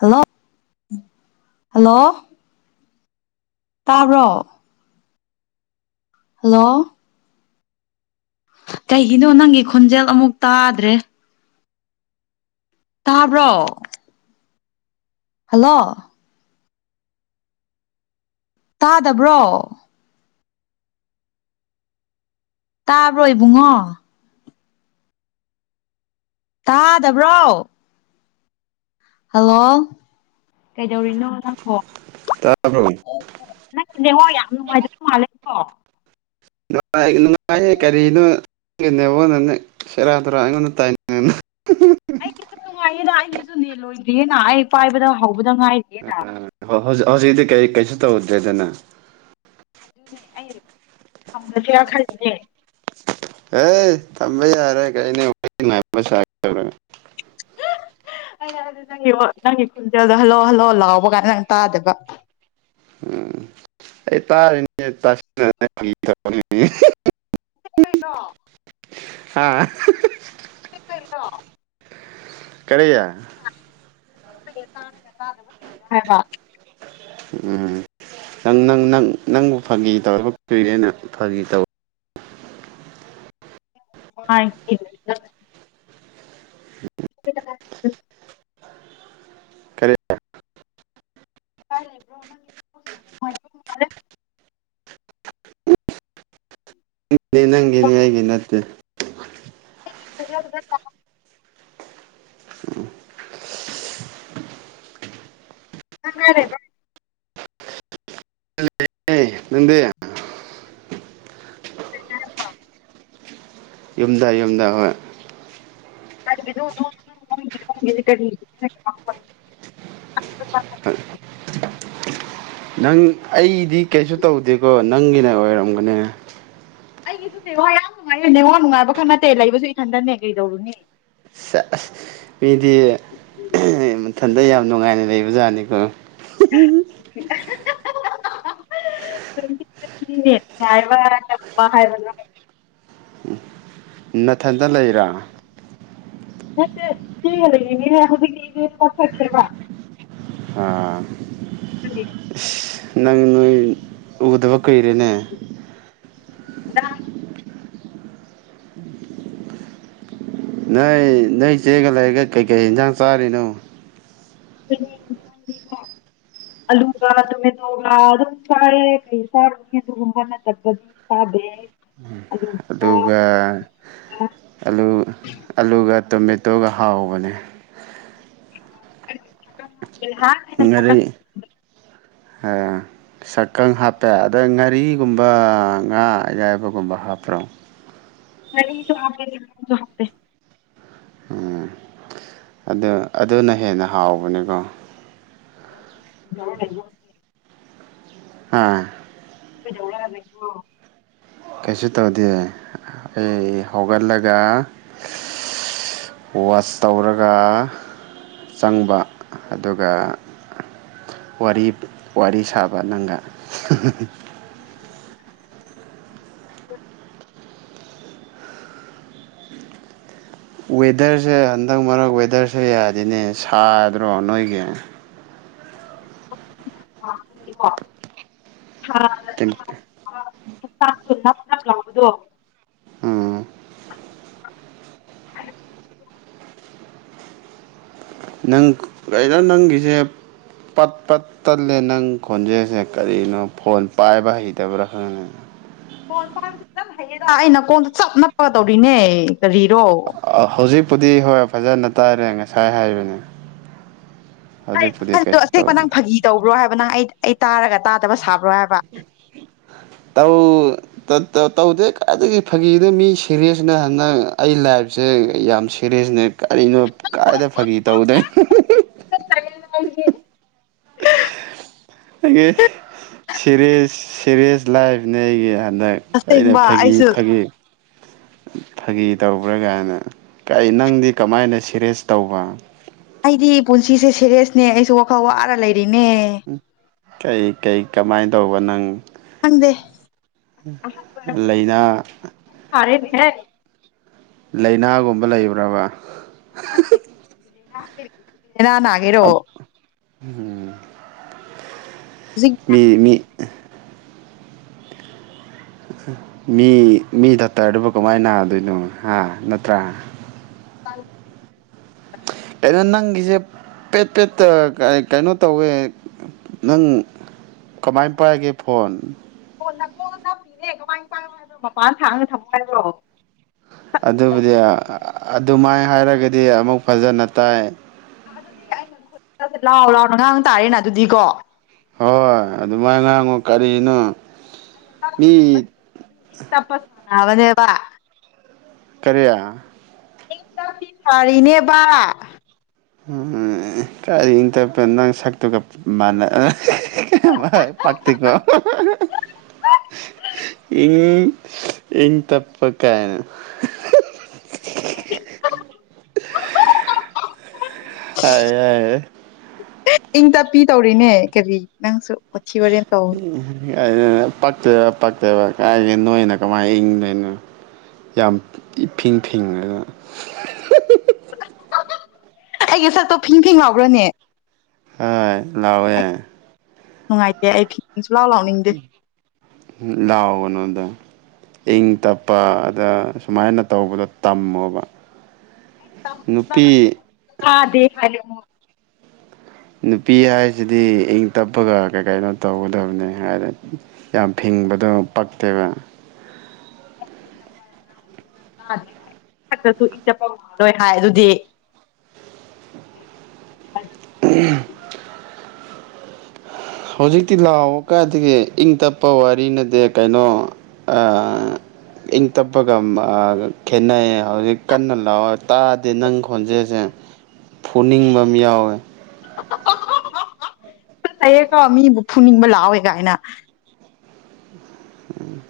hello hello ꯇꯔꯣ hello ꯀꯩꯒꯤꯅꯣ ꯅꯪꯒꯤ ꯈꯣꯟꯖꯦꯜ ꯑꯃꯨꯛ ꯇꯥꯗ꯭ꯔꯦ ꯇꯥꯕ꯭ꯔꯣ ꯍꯜꯂꯣ ꯇꯥꯗꯕ꯭ꯔꯣ ꯇꯥꯕ꯭ꯔꯣ ꯏꯕꯨꯡꯉꯣ ꯇꯥꯗꯕ꯭ꯔꯣ ꯍꯜꯂꯣ ꯀꯩꯗꯧꯔꯤꯅꯣ ꯅꯪꯕꯣ ꯇꯥꯕ꯭ꯔꯣ ꯑꯣ ꯅꯪ ꯅꯡꯉꯣ ꯌꯥꯝ ꯅꯨꯡꯉꯥꯏꯖꯧ ꯃꯥꯜꯂꯦꯀꯣ ꯅꯨꯡꯉꯥꯏꯌꯦ ꯀꯔꯤꯅꯣꯅꯦꯕꯣꯟ ꯅ ꯁꯦꯔꯥ ꯇꯔꯥ ꯑꯩꯉꯣꯟꯗ ꯇꯥꯏꯅꯤꯡꯅ [inaudible] ꯂꯣꯏꯗꯦꯅ ꯑꯩ ꯄꯥꯏꯕꯗ ꯍꯧ ꯕꯨꯗ ꯉꯥꯏꯗꯤꯅ ꯍꯧꯖꯤꯛꯗꯤ ꯀꯩ ꯀꯩꯁꯨ ꯇꯧꯗ꯭ꯔꯦꯗꯅ ꯑꯗꯨꯅꯦ ꯑꯩ ꯊꯝꯈ꯭ꯔꯁꯦꯔ ꯈꯜꯂꯦꯅꯦ ꯑꯦ ꯇꯝꯕꯩ ꯌꯥꯔ ꯀꯩꯅ ꯆꯔ ꯑꯩ ꯅꯪꯒꯤ ꯅꯪꯒꯤ ꯈꯣꯟꯖꯦꯜꯗꯣ ꯍꯜꯂꯛꯑꯣ ꯍꯜꯂꯛꯑꯣ ꯂꯥꯎꯕ ꯀꯥꯟꯗ ꯅꯪ ꯇꯥꯗꯕ ꯎꯝ ꯑꯩ ꯇ ꯔꯣ ꯑꯥ ꯏꯗꯤ ꯄꯔꯗꯣ ꯀꯔꯌꯥ ꯑꯁ ꯇꯥꯔꯒ ꯇꯥꯗꯕꯕ ꯎꯝ ꯅꯪ ꯅꯪ ꯅꯪ ꯅꯪꯕꯨ ꯐꯥꯒꯤ ꯇꯧ ꯀꯨꯏꯔꯦꯅ ꯐꯥꯒꯤ ꯇꯧ ꯃꯥ [inaudible] ꯀꯔꯤ ꯀꯥꯏ ꯂꯩꯕ꯭ꯔꯣ ꯅꯪꯦꯅꯦ ꯍꯒꯅ ꯅꯠꯇꯦ ꯗ ꯑ ꯀꯔꯦꯕ ꯑꯦ ꯅꯗ ꯀꯔꯤꯌꯥꯔ ꯄ ꯌꯨꯝꯗꯥ ꯌꯨꯝꯗꯥ ꯍꯣꯏ [unintelligible] [unintelligible] [inaudible] [inaudible] ꯅꯪ ꯑꯩ ꯀꯩꯁꯨ ꯇꯧꯗꯦꯀꯣ ꯅꯪꯒꯤꯅ ꯑꯣꯏꯔꯝꯒꯅꯤ ꯑꯩꯒꯤꯁꯨ ꯅꯦ ꯋꯥꯏ ꯌꯥꯝ ꯅꯨꯡꯉꯥꯏꯌꯦ ꯅꯉꯍ ꯅꯨꯡꯉꯥꯏꯕ ꯈꯔ ꯅꯠꯇꯦ ꯂꯩꯕꯁꯨ ꯏ ꯈꯟꯗꯅꯦ ꯀꯩꯗꯧꯔꯨꯅꯤ ꯑꯁ ꯃꯤꯗꯤ ꯃꯊꯟꯇ ꯌꯥꯝ ꯅꯨꯡꯉꯥꯏꯅ ꯂꯩꯕ ꯖꯥꯠꯅꯤ ꯎꯝ ꯎꯝ ꯍꯥꯏꯕ ꯆꯝꯕ ꯍꯥꯏꯕꯗ ꯅꯊꯟꯗ ꯂꯩꯔꯥ ꯂꯩ ꯌꯥꯗꯤꯁꯦꯕ ꯑꯥ ꯑꯗꯨꯗꯤ ꯅꯪ ꯅꯣꯏ ꯎꯗꯕ ꯀꯩꯔꯅꯦ [inaudible] ꯅꯣꯏ ꯅꯣꯏ ꯆꯦꯒ ꯂꯩꯔꯒ ꯀꯩꯀꯩ ꯌꯦꯟꯁꯥꯡ ꯆꯥꯔꯤꯅꯣ ꯑꯩꯈꯣꯏꯒꯤ ꯌꯦꯟꯁꯥꯡꯗꯤꯀꯣ ꯑꯂꯨꯒ ꯇꯣꯃꯦꯇꯣꯒ ꯑꯗꯨꯝ ꯆꯥꯔꯦ ꯀꯔꯤ ꯆꯥꯔꯅꯤ ꯑꯗꯨꯒꯨꯝꯕ ꯅꯠꯇ꯭ꯔꯒꯗꯤ ꯆꯥꯗꯦ ꯑꯂꯨ ꯑꯗꯨꯒ ꯑ ꯑꯂꯨ ꯑꯂꯨꯒ ꯇꯣꯃꯦꯇꯣꯒ ꯍꯥꯎꯕꯅꯦ ꯊ ꯍꯥ ꯑ ꯁꯛꯀꯪ ꯍꯥꯞꯄꯦ ꯑꯗ ꯉꯥꯔꯤ ꯑꯗꯨꯒꯨꯝꯕ ꯉꯥ ꯑꯌꯥꯏꯕꯒꯨꯝꯕ ꯍꯥꯞꯄ꯭ꯔꯣ ꯉꯥꯔꯤꯁꯨ ꯍꯥꯞꯄꯦ ꯑꯗꯨ ꯑꯗꯨꯅ ꯍꯦꯟꯅ ꯍꯥꯎꯕꯅꯤꯀꯣ [unintelligible] ꯑꯥ ꯀꯩꯗꯧꯔ ꯂꯩꯕ꯭ꯔꯣ ꯀꯩꯁꯨ ꯇꯧꯗꯦ ꯑꯩ ꯍꯧꯒꯠꯂꯒ ꯋꯥꯆ ꯇꯧꯔꯒ ꯆꯪꯕ ꯑꯗꯨꯒ ꯋꯥꯔꯤ ꯋꯥꯔꯤ ꯁꯥꯕ ꯅꯪꯒ [inaudible] ꯋꯦꯗꯔꯁꯦ ꯍꯟꯗꯛ ꯃꯔꯛ ꯋꯦꯗꯔꯁꯦ ꯌꯥꯗꯤꯅꯦ ꯁꯥꯗ꯭ꯔꯣ ꯅꯣꯏꯒꯤ [unintelligible] ꯇꯅꯦ ꯍꯛꯆꯥꯡꯁꯨ ꯅꯞ ꯅꯞ ꯂꯥꯎꯕꯗꯣ ꯎꯝ ꯅꯪ ꯀꯩꯅꯣ ꯅꯪꯒꯤꯁꯦ ꯄꯠ ꯄꯠ ꯇꯠꯂꯦ ꯅꯪ ꯈꯣꯟꯖꯦꯜꯁꯦ ꯀꯔꯤꯅꯣ ꯐꯣꯟ ꯄꯥꯏꯕ ꯍꯩꯇꯕ꯭ꯔꯥ ꯈꯪꯉ ꯀꯣꯟꯕꯗꯨ ꯆ ꯍꯩꯌꯦꯔ ꯑꯩꯅ ꯀꯣꯟꯗ ꯆꯞ ꯅꯞꯄ ꯇꯧꯔꯤꯅꯦ ꯀꯔꯤꯔꯣ ꯍꯧꯖꯤꯛꯄꯨꯗꯤ ꯍꯣꯏ ꯐꯖꯅ ꯇꯥꯏꯔꯦ ꯉꯁꯥꯏ ꯍꯥꯏꯕꯅꯤ ꯑꯟꯗꯣ ꯑꯁꯦꯛꯄ ꯅꯪ ꯐꯥꯒꯤ ꯇꯧꯕ꯭ꯔꯣ ꯍꯥꯏꯕ ꯅꯪ ꯑꯩ ꯑꯩ ꯇꯥꯔꯒ ꯇꯥꯗꯕ ꯁꯥꯕ꯭ꯔꯣ ꯍꯥꯏꯕ ꯇꯧꯗꯦ ꯀꯥꯏꯗꯒꯤ ꯐꯥꯒꯤꯅꯣ ꯃꯤ ꯁꯦꯔꯤꯌꯁꯅꯦ ꯍꯟꯗꯛ ꯑꯩ ꯂꯥꯏꯐꯁꯦ ꯌꯥꯝ ꯁꯦꯔꯤꯌꯁꯅꯦ ꯀꯔꯤꯅꯣ ꯀꯥꯏꯗ ꯐꯥꯒꯤ ꯇꯧꯗꯦ ꯗꯤ ꯑꯩꯒꯤ ꯁꯦꯔꯤꯁ ꯁꯦꯔꯤꯁ ꯂꯥꯏꯚꯅꯦ ꯑꯩꯒꯤ ꯗ ꯑꯩꯅ ꯑꯁꯦꯡꯕ ꯐꯥꯒꯤ ꯑꯩꯁꯨ ꯐꯥꯒꯤ ꯐꯥꯒꯤ ꯇꯧꯕ꯭ꯔꯥ ꯀꯥꯏꯅ ꯀꯥꯏ ꯅꯪꯗꯤ ꯀꯃꯥꯏꯅ ꯁꯦꯔꯦꯁ ꯇꯧꯕ ꯑꯩꯗꯤ ꯄꯨꯟꯁꯤꯁꯦ ꯁꯦꯔꯦꯁꯅꯦ ꯑꯩꯁꯨ ꯋꯥꯈꯜ ꯋꯥꯔ ꯂꯩ ꯑꯗꯨꯅꯦ ꯀꯩ ꯀꯩ ꯀꯃꯥꯏꯅ ꯇꯧꯕ ꯅꯪ ꯪꯈꯪꯗꯦ ꯂꯩꯅꯥ ꯁꯔꯦ ꯍꯥꯏ ꯂꯥꯏꯅꯥꯒꯨꯝꯕ ꯂꯩꯕ꯭ꯔꯕ [unintelligible] ꯑ ꯂꯩꯅꯥ ꯅꯒꯤꯔꯣ ꯎꯝ ꯍꯧꯖꯤꯛ ꯃꯤ ꯃꯤ ꯃꯤ ꯃꯤ ꯗꯥꯛꯇꯔꯗꯨꯕꯨ ꯀꯃꯥꯏꯅ ꯅꯥꯗꯣꯏꯅꯣ ꯍꯥ ꯅꯠꯇ꯭ꯔꯥ ꯆ ꯑꯩꯁꯦ ꯄꯦꯠ ꯄꯦꯠꯇ ꯀꯩꯅꯣ ꯇꯧꯋꯦ ꯅꯪ ꯀꯃꯥꯏꯅ ꯄꯥꯏꯒꯦ ꯐꯣꯟ ꯅꯀꯣ ꯅꯞꯄꯤꯤꯔꯦ ꯀꯃꯥꯏꯅ ꯇꯥꯏꯅꯣ ꯍꯥꯏꯕ꯭ꯔꯣ ꯃꯄꯥꯟ ꯁꯥꯡꯅ ꯊꯝꯃꯣ ꯍꯥꯏꯕ꯭ꯔꯣ ꯑꯗꯨꯕꯨꯗꯤ ꯑꯗꯨꯃꯥꯏꯅ ꯍꯥꯏꯔꯒꯗꯤ ꯑꯃꯨꯛ ꯐꯖꯟ ꯑꯠꯇꯏ ꯑꯗꯨꯗꯤ ꯑꯩꯅ ꯈ ꯂꯥꯛꯑꯣ ꯂꯥꯛꯑꯣ ꯉꯥꯡ ꯇꯥꯔꯦꯅ ꯑꯗꯨꯗꯤꯀꯣ ꯍꯣꯏ ꯑꯗꯨꯃꯥꯏ ꯉꯥꯡꯉꯨ ꯀꯔꯤꯁꯤꯅꯣ ꯇ ꯄꯁ ꯅꯦꯕ ꯀꯔꯤꯌꯥ ꯇꯄꯤ ꯁꯥꯔꯤꯅꯦꯕ ꯎꯝ ꯀꯥꯏ ꯏ ꯇ ꯅꯪ ꯁ ꯀꯅꯚ ꯄꯔꯇꯤꯀꯣ ꯏ ꯏ ꯇꯞ ꯀꯥꯏꯅ [inaudible] ꯍꯥꯏꯑ ꯍꯥꯏ ꯏꯪ ꯇꯞꯄꯤ ꯇꯧꯔꯤꯅꯦ ꯀꯔꯤ ꯅꯪꯁꯨ ꯃꯤ ꯃꯔꯦꯟ ꯇꯥꯎꯟ ꯄꯛꯇꯕ ꯄꯛꯇꯕ ꯀꯥꯏꯒꯦ ꯅꯣꯏꯅ ꯀꯃꯥꯏꯅ ꯏꯪꯗꯣꯏꯅꯣ ꯌꯥꯝ ꯏꯐꯤꯡ ꯐꯤꯡꯉꯗꯅ ꯑꯩ ꯉ ꯁꯠꯇꯣ ꯐꯤꯡ ꯐꯤꯡ ꯉꯥꯎꯈ꯭ꯔꯅꯦ ꯍꯣꯏ ꯂꯥꯎꯋꯦ ꯅꯨꯡꯉꯥꯏꯇꯦ ꯑꯩ ꯁꯂ ꯂꯥꯎꯗꯦ ꯂꯥꯎꯒꯅꯣꯗ ꯏꯪ ꯇꯞꯄ ꯑꯗ ꯁꯨꯃꯥꯏꯅ ꯇꯧꯕꯗꯣ ꯇꯝꯃꯣꯕ ꯅꯨꯄꯤ ꯍꯥꯥ ꯗꯦꯗꯦ ꯅꯨꯄꯤ ꯍꯥꯏꯁꯤꯗꯤ ꯏꯪ ꯇꯞꯄꯒ ꯀꯩ ꯀꯩꯅꯣ ꯇꯧꯒꯗꯕꯅꯤ ꯍꯥꯏꯅ ꯌꯥꯝ ꯐꯤꯡꯕꯗꯣ ꯄꯛꯇꯦꯕ ꯊꯛꯇꯁꯨ ꯏꯪ ꯇꯞꯄ ꯉꯂꯣꯏ ꯍꯥꯏ ꯑꯗꯨꯗꯤ ꯑ ꯍꯧꯖꯤꯛꯇꯤ ꯂꯥꯎꯕ ꯀꯥꯏꯗꯤ ꯏꯪ ꯇꯞꯄ ꯋꯥꯔꯤꯅꯗꯤꯦ ꯀꯩꯅꯣ ꯏꯪ ꯇꯞꯄꯒ ꯈꯦꯠꯅꯩ ꯍꯧꯖꯤꯛ ꯀꯟꯅ ꯂꯥꯎꯑꯣ ꯇꯥꯗꯦ ꯅꯪ ꯈꯣꯟꯖꯦꯜꯁꯦ ꯐꯨꯅꯤꯡꯕ ꯑꯃ ꯌꯥꯎꯋꯦ ꯂꯩꯌꯦꯀꯣ ꯃꯤꯕꯨ ꯐꯨꯅꯤꯡꯕ ꯂꯥꯛꯋꯦ ꯀꯥꯏꯅ ꯎꯝ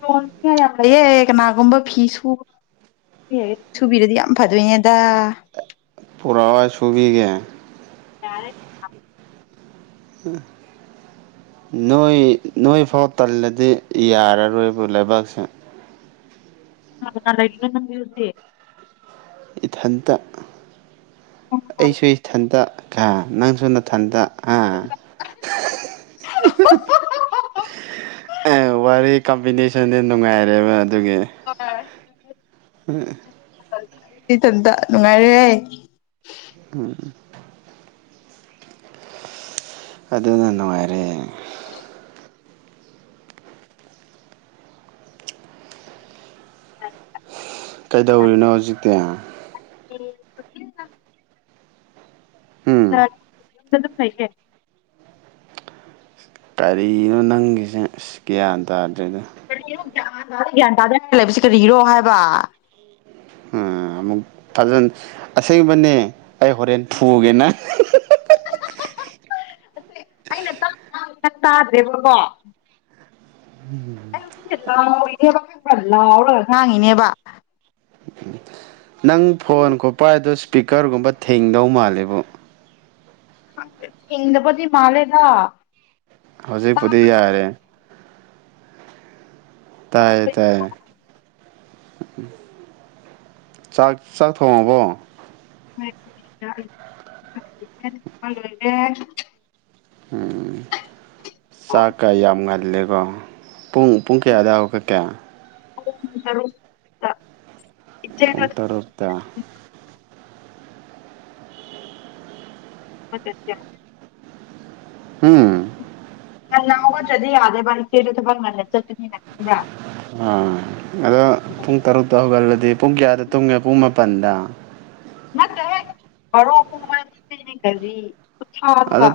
ꯂꯣꯟꯁꯨ ꯀꯌꯥ ꯌꯥꯝ ꯂꯩꯑꯦ ꯀꯅꯥꯒꯨꯝꯕ ꯐꯤ ꯁꯨꯕ ꯁꯨꯕꯤꯔꯗꯤ ꯌꯥꯝ ꯐꯗꯣꯏꯅꯦꯗ ꯄꯨꯔꯋꯥ ꯆꯕꯤꯤꯒ ꯀꯔ ꯊ ꯅꯣꯏ ꯅꯣꯏ ꯐꯥꯎ ꯇꯜꯂꯗꯤ ꯌꯥꯔꯔꯣꯏꯕ ꯂꯩꯕꯥꯛꯁꯦ ꯏ ꯌꯨꯁꯦ ꯏꯊꯟꯇ ꯑꯩꯁꯨ ꯏꯊꯟꯇ ꯀ ꯅꯪꯁꯨꯅ ꯊꯟꯗ ꯑ ꯋꯥꯔ ꯀꯝꯕꯤꯅꯦꯁꯟꯁꯦ ꯅꯨꯡꯉꯥꯏꯔꯦꯕ ꯍ ꯎꯝ ꯅꯨꯡꯉꯥꯏꯔꯦ ꯎꯝ ꯑꯗꯨꯅ ꯅꯨꯡꯉꯥꯏꯔꯦ ꯀꯩꯗꯧꯔꯤꯅꯣ ꯍꯧꯖꯤꯛꯇꯤ [inaudible] ꯎ ꯎꯝ ꯌꯨꯝꯗ ꯑꯗꯨꯝ ꯐꯩꯒꯦ ꯀꯔꯤꯅꯣ ꯅꯪꯒꯤꯁꯦ ꯑ ꯒ꯭ꯌꯥꯟ ꯇꯥꯗ꯭ꯔꯦꯗ ꯒ꯭ꯌꯥꯟ ꯇꯥꯗ ꯂꯩꯕꯁꯤ ꯀꯔꯤꯒꯤꯔꯣ ꯍꯥꯏꯕ ꯎꯝ ꯑꯃꯨꯛ ꯐꯖꯅ ꯑꯁꯦꯡꯕꯅꯦ ꯑꯩ ꯍꯣꯔꯦꯟ ꯐꯨꯒꯦꯅ ꯑꯩꯅ ꯇꯥꯗ꯭ꯔꯦꯕꯀꯣ [unintelligible] ꯂꯥꯎꯔꯒ ꯍꯥꯡꯉꯤꯅꯦꯕ ꯎ ꯅꯪ ꯐꯣꯟ ꯈꯣꯠꯄ ꯍꯥꯏꯗꯣ ꯏꯁꯄꯤꯀꯔꯒꯨꯝꯕ ꯊꯦꯡꯗꯧ ꯃꯥꯂꯦꯕꯨ ꯪ ꯍꯗꯕꯗꯤ ꯃꯥꯂꯦꯗ ꯍꯧꯖꯤꯛꯄꯗꯤ ꯌꯥꯔꯦ ꯇꯥꯏꯌꯦ ꯇꯥꯏꯌꯦ ꯆꯥꯛ ꯆꯥꯛ ꯊꯣꯡꯉꯕꯣ ꯈꯃꯗ ꯑꯩꯕꯨꯔꯦ ꯊꯣꯡꯕ ꯂꯣꯏꯔꯦ ꯎꯝ ꯆ ꯀꯥꯏ ꯌꯥꯝ ꯉꯜꯂꯦ ꯑꯣ ꯄꯨꯡ ꯄꯨꯡ ꯀꯌꯥꯗꯎꯔꯒ ꯀꯌꯥ ꯎꯝ ꯇꯔ ꯄꯟ ꯇꯔꯐꯇ ꯃ ꯎꯝ ꯅꯅꯥꯎꯕ ꯆꯗꯤ ꯌꯥꯗꯦꯕꯆꯦꯗ ꯊꯕꯛ ꯉꯟꯅ ꯆꯠꯀꯅꯤꯅ ꯈꯪꯕ꯭ꯔꯥ ꯑ ꯑꯗꯣ ꯄꯨꯡ ꯇꯔꯨꯛꯇ ꯍꯧꯒꯠꯂꯗꯤ ꯄꯨꯡ ꯀꯌꯥꯗ ꯇꯨꯡꯉꯦ ꯄꯨꯡ ꯄꯗ ꯅ ꯀꯦ ꯈꯔꯣ ꯀꯔꯤ ꯎꯊꯥꯗꯨ ꯑꯗꯣ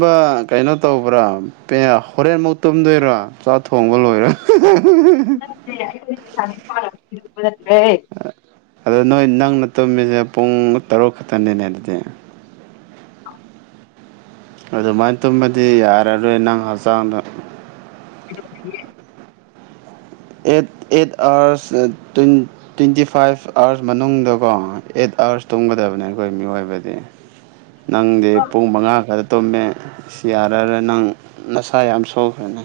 ꯀꯩꯅꯣ ꯇꯧꯕ꯭ꯔꯥ ꯍꯣꯔꯦꯟꯃꯨꯛ ꯇꯨꯝꯗꯣꯏꯔꯥ ꯆꯥꯛ ꯊꯣꯡꯕ ꯂꯣꯏꯔ ꯅꯦ ꯠꯇꯔꯦ ꯑꯗꯣ ꯅꯣꯏ ꯅꯪꯅ ꯇꯨꯝꯝꯃꯤꯁꯦ ꯄꯨꯡ ꯇꯔꯨꯛ ꯈꯛꯇꯅꯤꯅꯦ ꯑꯗꯨꯗꯤ ꯑ ꯑꯗꯨꯃꯥꯏꯅ ꯇꯨꯝꯃꯗꯤ ꯌꯥꯔꯔꯣꯏ ꯅꯪ ꯍꯛꯆꯥꯡꯗ [inaudible] eight eight hours twenty five hours ꯃꯅꯨꯡꯗꯀꯣ ꯑꯦꯠ ꯑꯥꯋꯔꯁ ꯇꯨꯝꯒꯗꯕꯅꯦ ꯑꯩꯈꯣꯏ ꯃꯤꯑꯣꯏꯕꯗꯤ ꯅꯪꯗꯤ ꯄꯨꯡ ꯃꯉꯥ ꯈꯔ ꯇꯨꯝꯃꯦ ꯌꯥꯔꯔꯦ ꯅꯪ ꯅꯁꯥ ꯌꯥꯝ ꯁꯣꯛꯈ꯭ꯔꯦꯅꯦ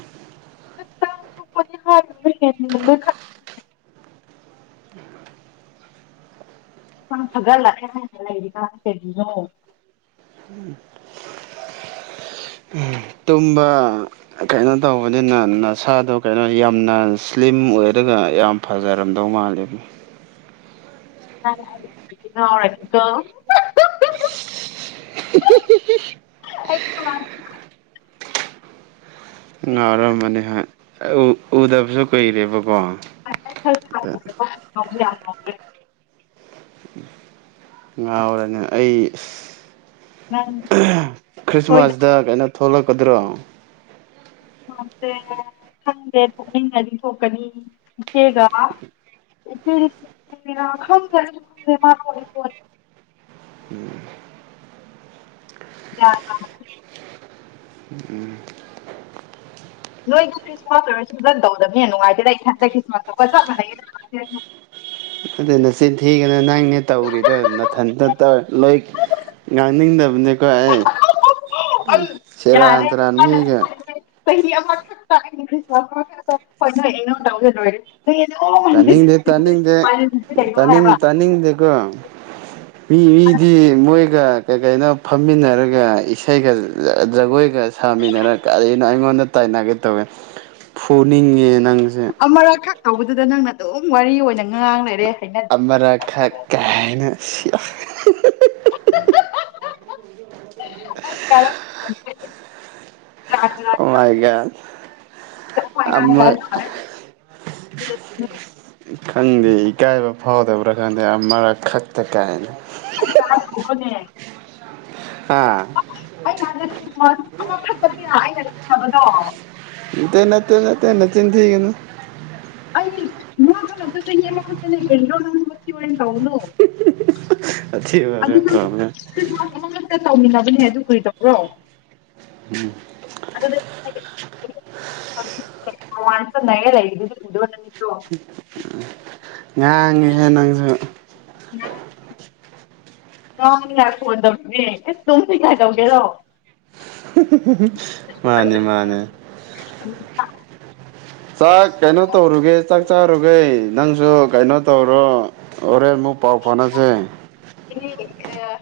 ꯈꯛꯛꯇꯥꯡ ꯁꯣꯛꯄꯅꯤ ꯍꯥꯏꯕꯅꯦ ꯍ ꯈ ꯐꯒꯠꯂꯛꯀꯦ ꯍꯥꯏꯅ ꯂꯩꯔꯤꯀ ꯀꯦꯒꯤꯅꯣ ꯎ ꯇꯨꯝꯕ ꯀꯩꯅꯣ ꯇꯧꯕꯅꯤꯅ ꯅꯁꯥꯗꯣ ꯀꯩꯅꯣ ꯌꯥꯝꯅ ꯁ꯭ꯂꯤꯝ ꯑꯣꯏꯔꯒ ꯌꯥꯝ ꯐꯖꯔꯝꯗꯧ ꯃꯥꯜꯂꯕ ꯍꯥꯏꯔꯅꯤꯀꯣ ꯉꯥꯎꯔꯝꯃꯅꯤ ꯍꯥꯏ ꯎ ꯎꯗꯕꯁꯨ ꯀꯨꯏꯔꯦꯕꯀꯣ ꯌꯥꯝ ꯉꯥꯎꯈ꯭ꯔꯦ ꯉꯥꯎꯔꯅꯦ ꯑꯩ ꯈ꯭ꯔꯤꯁꯃꯥꯁꯗ ꯀꯩꯅꯣ ꯊꯣꯂꯛ ꯀꯗ꯭ꯔꯛ ꯈ꯭ꯔꯤꯁꯃꯥꯁꯁꯦ ꯈꯪꯗꯦ ꯊꯣꯛꯅꯤꯡꯉꯗꯤ ꯊꯣꯛꯀꯅꯤ ꯏꯆꯦꯒ ꯏꯆꯦꯗꯤ ꯊꯣꯛꯔ ꯈꯪꯗ꯭ꯔꯦ ꯑꯩꯁꯨ ꯈꯪꯗꯦ ꯃꯥ ꯈꯣꯂ ꯈꯣꯂꯦ ꯎꯝ ꯌꯥ ꯀ ꯎꯝ ꯅꯣꯏꯒꯤ ꯈ꯭ꯔꯤꯁꯃꯥꯁ ꯑꯣꯏꯔꯁꯨ ꯐꯖꯅ ꯇꯧꯗꯅꯤꯅ ꯅꯨꯡꯉꯥꯏꯇꯔꯗ ꯏꯊꯟ ꯃ ꯀꯖ ꯃꯅꯦ [unintelligible] ꯑꯗꯨ ꯅꯆꯤꯟ ꯊꯤꯒꯅ ꯅꯪꯅꯦ ꯇꯧꯔꯤꯗꯣ ꯅꯥꯊꯟꯇ ꯇꯧ ꯂꯣꯏ ꯉꯥꯡꯅꯤꯡꯗꯕ ꯀ ꯁꯦꯔ ꯇꯔꯥꯅꯤꯃꯤꯒ ꯆꯍꯤ ꯑꯃꯈꯛꯇ ꯑꯩꯅꯤ ꯈ꯭ꯔꯤꯁꯃꯥꯁ ꯑꯃꯈꯛꯇ ꯍꯣꯏ ꯅꯣꯏ ꯅꯧ ꯇꯧꯖꯔꯣꯏꯔꯦ ꯇꯅꯤꯡꯗꯦ ꯇꯥꯅꯤꯡꯗꯦ ꯇꯅꯤꯡ ꯇꯥꯅꯤꯡꯗꯦꯀꯣ ꯃꯤ ꯃꯤꯗꯤ ꯃꯣꯏꯒ ꯀꯩ ꯀꯩꯅꯣ ꯐꯝꯃꯤꯟꯅꯔꯒ ꯏꯁꯩꯒ ꯖꯒꯣꯏꯒ ꯁꯥꯃꯤꯟꯅꯔꯒ ꯀꯔꯤꯅꯣ ꯑꯩꯉꯣꯟꯗ ꯇꯥꯏꯅꯒꯦ ꯇꯧꯋꯦ ꯐꯨꯅꯤꯡꯉꯦ ꯅꯪꯁꯦ ꯑꯃꯔ ꯈ ꯇꯧꯕꯗꯨꯗ ꯅꯪꯅ ꯑꯗꯨꯝ ꯋꯥꯔꯤ ꯑꯣꯏꯅ ꯉꯉꯥꯡ ꯂꯩꯔꯦ ꯑꯔ ꯈ ꯀꯍꯅ ꯁꯤ [inaudible] [inaudible] ꯃꯥꯏ ꯒꯣꯗ ꯅꯤꯅꯤ ꯑꯃ ꯐꯔꯦ ꯈꯪꯗꯦ ꯏꯀꯥꯏꯕ ꯐꯥꯎꯗꯕ꯭ꯔꯥ ꯈꯪꯗꯦ ꯃꯔꯛ ꯈꯛꯇ ꯀꯥꯏꯅ ꯑꯩꯅꯦ ꯍꯥ ꯑꯩ ꯑꯃ ꯊꯛꯄꯅꯤꯅ ꯑꯩꯅ ꯈꯕꯗꯣ ꯏꯇꯅ ꯇ ꯇꯟꯅ ꯆꯤꯟꯊꯅꯤ ꯃ ꯑꯗꯨ ꯅ ꯑꯗꯨ ꯆ ꯃꯥꯦꯅꯦ ꯦꯟ꯭ꯔꯣꯅꯪ ꯋꯥ ꯇꯧꯕꯗꯨ ꯎ [unintelligible] ꯇꯧꯃꯤꯟꯅꯕꯅꯦ ꯑꯗꯨ ꯀꯩꯗꯧꯕꯔꯣ ꯎꯝ ꯑꯟꯁꯔ ꯏ ꯎꯗꯕ [unintelligible] ꯎ ꯉꯥꯡꯉꯤꯍꯦ ꯅꯪꯁꯨ ꯅꯍꯥꯛ ꯐꯣꯟ ꯇꯧꯔꯤꯅꯦ ꯅꯝꯗꯤ ꯀꯥꯏ ꯇꯧꯒꯦꯔꯣ ꯎ ꯃꯥꯅꯦ ꯃꯥꯅꯦ ꯆꯥꯛ ꯀꯩꯅꯣ ꯇꯧꯔꯨꯒꯦ ꯆꯥꯛ ꯆꯥꯔꯨꯈꯦ ꯅꯪꯁꯨ ꯀꯩꯅꯣ ꯔꯣ ꯑꯣꯔꯦ ꯃꯨꯛ ꯄꯥꯎ ꯐꯥꯅꯁꯦ [unintelligible]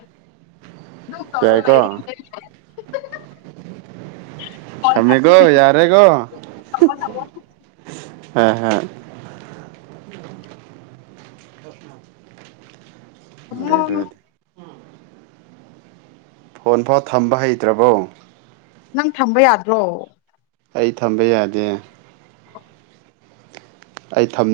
ꯑꯗꯨ ꯌꯥꯏꯀꯣ ꯇꯧꯗꯤ ꯊꯃꯤꯀꯣ ꯌꯥꯔꯦꯀꯣ ꯑꯥꯍꯥ ꯂꯩꯕꯗꯤ ꯐꯣꯟ ꯐꯥꯎ ꯊꯝꯕ ꯍꯩꯇ꯭ꯔꯕꯣ ꯅꯪ ꯊꯝꯕ ꯌꯥꯗ꯭ꯔꯣ ꯑꯩ ꯊꯝꯕ ꯌꯥꯗꯦ ꯑꯩ ꯊꯝ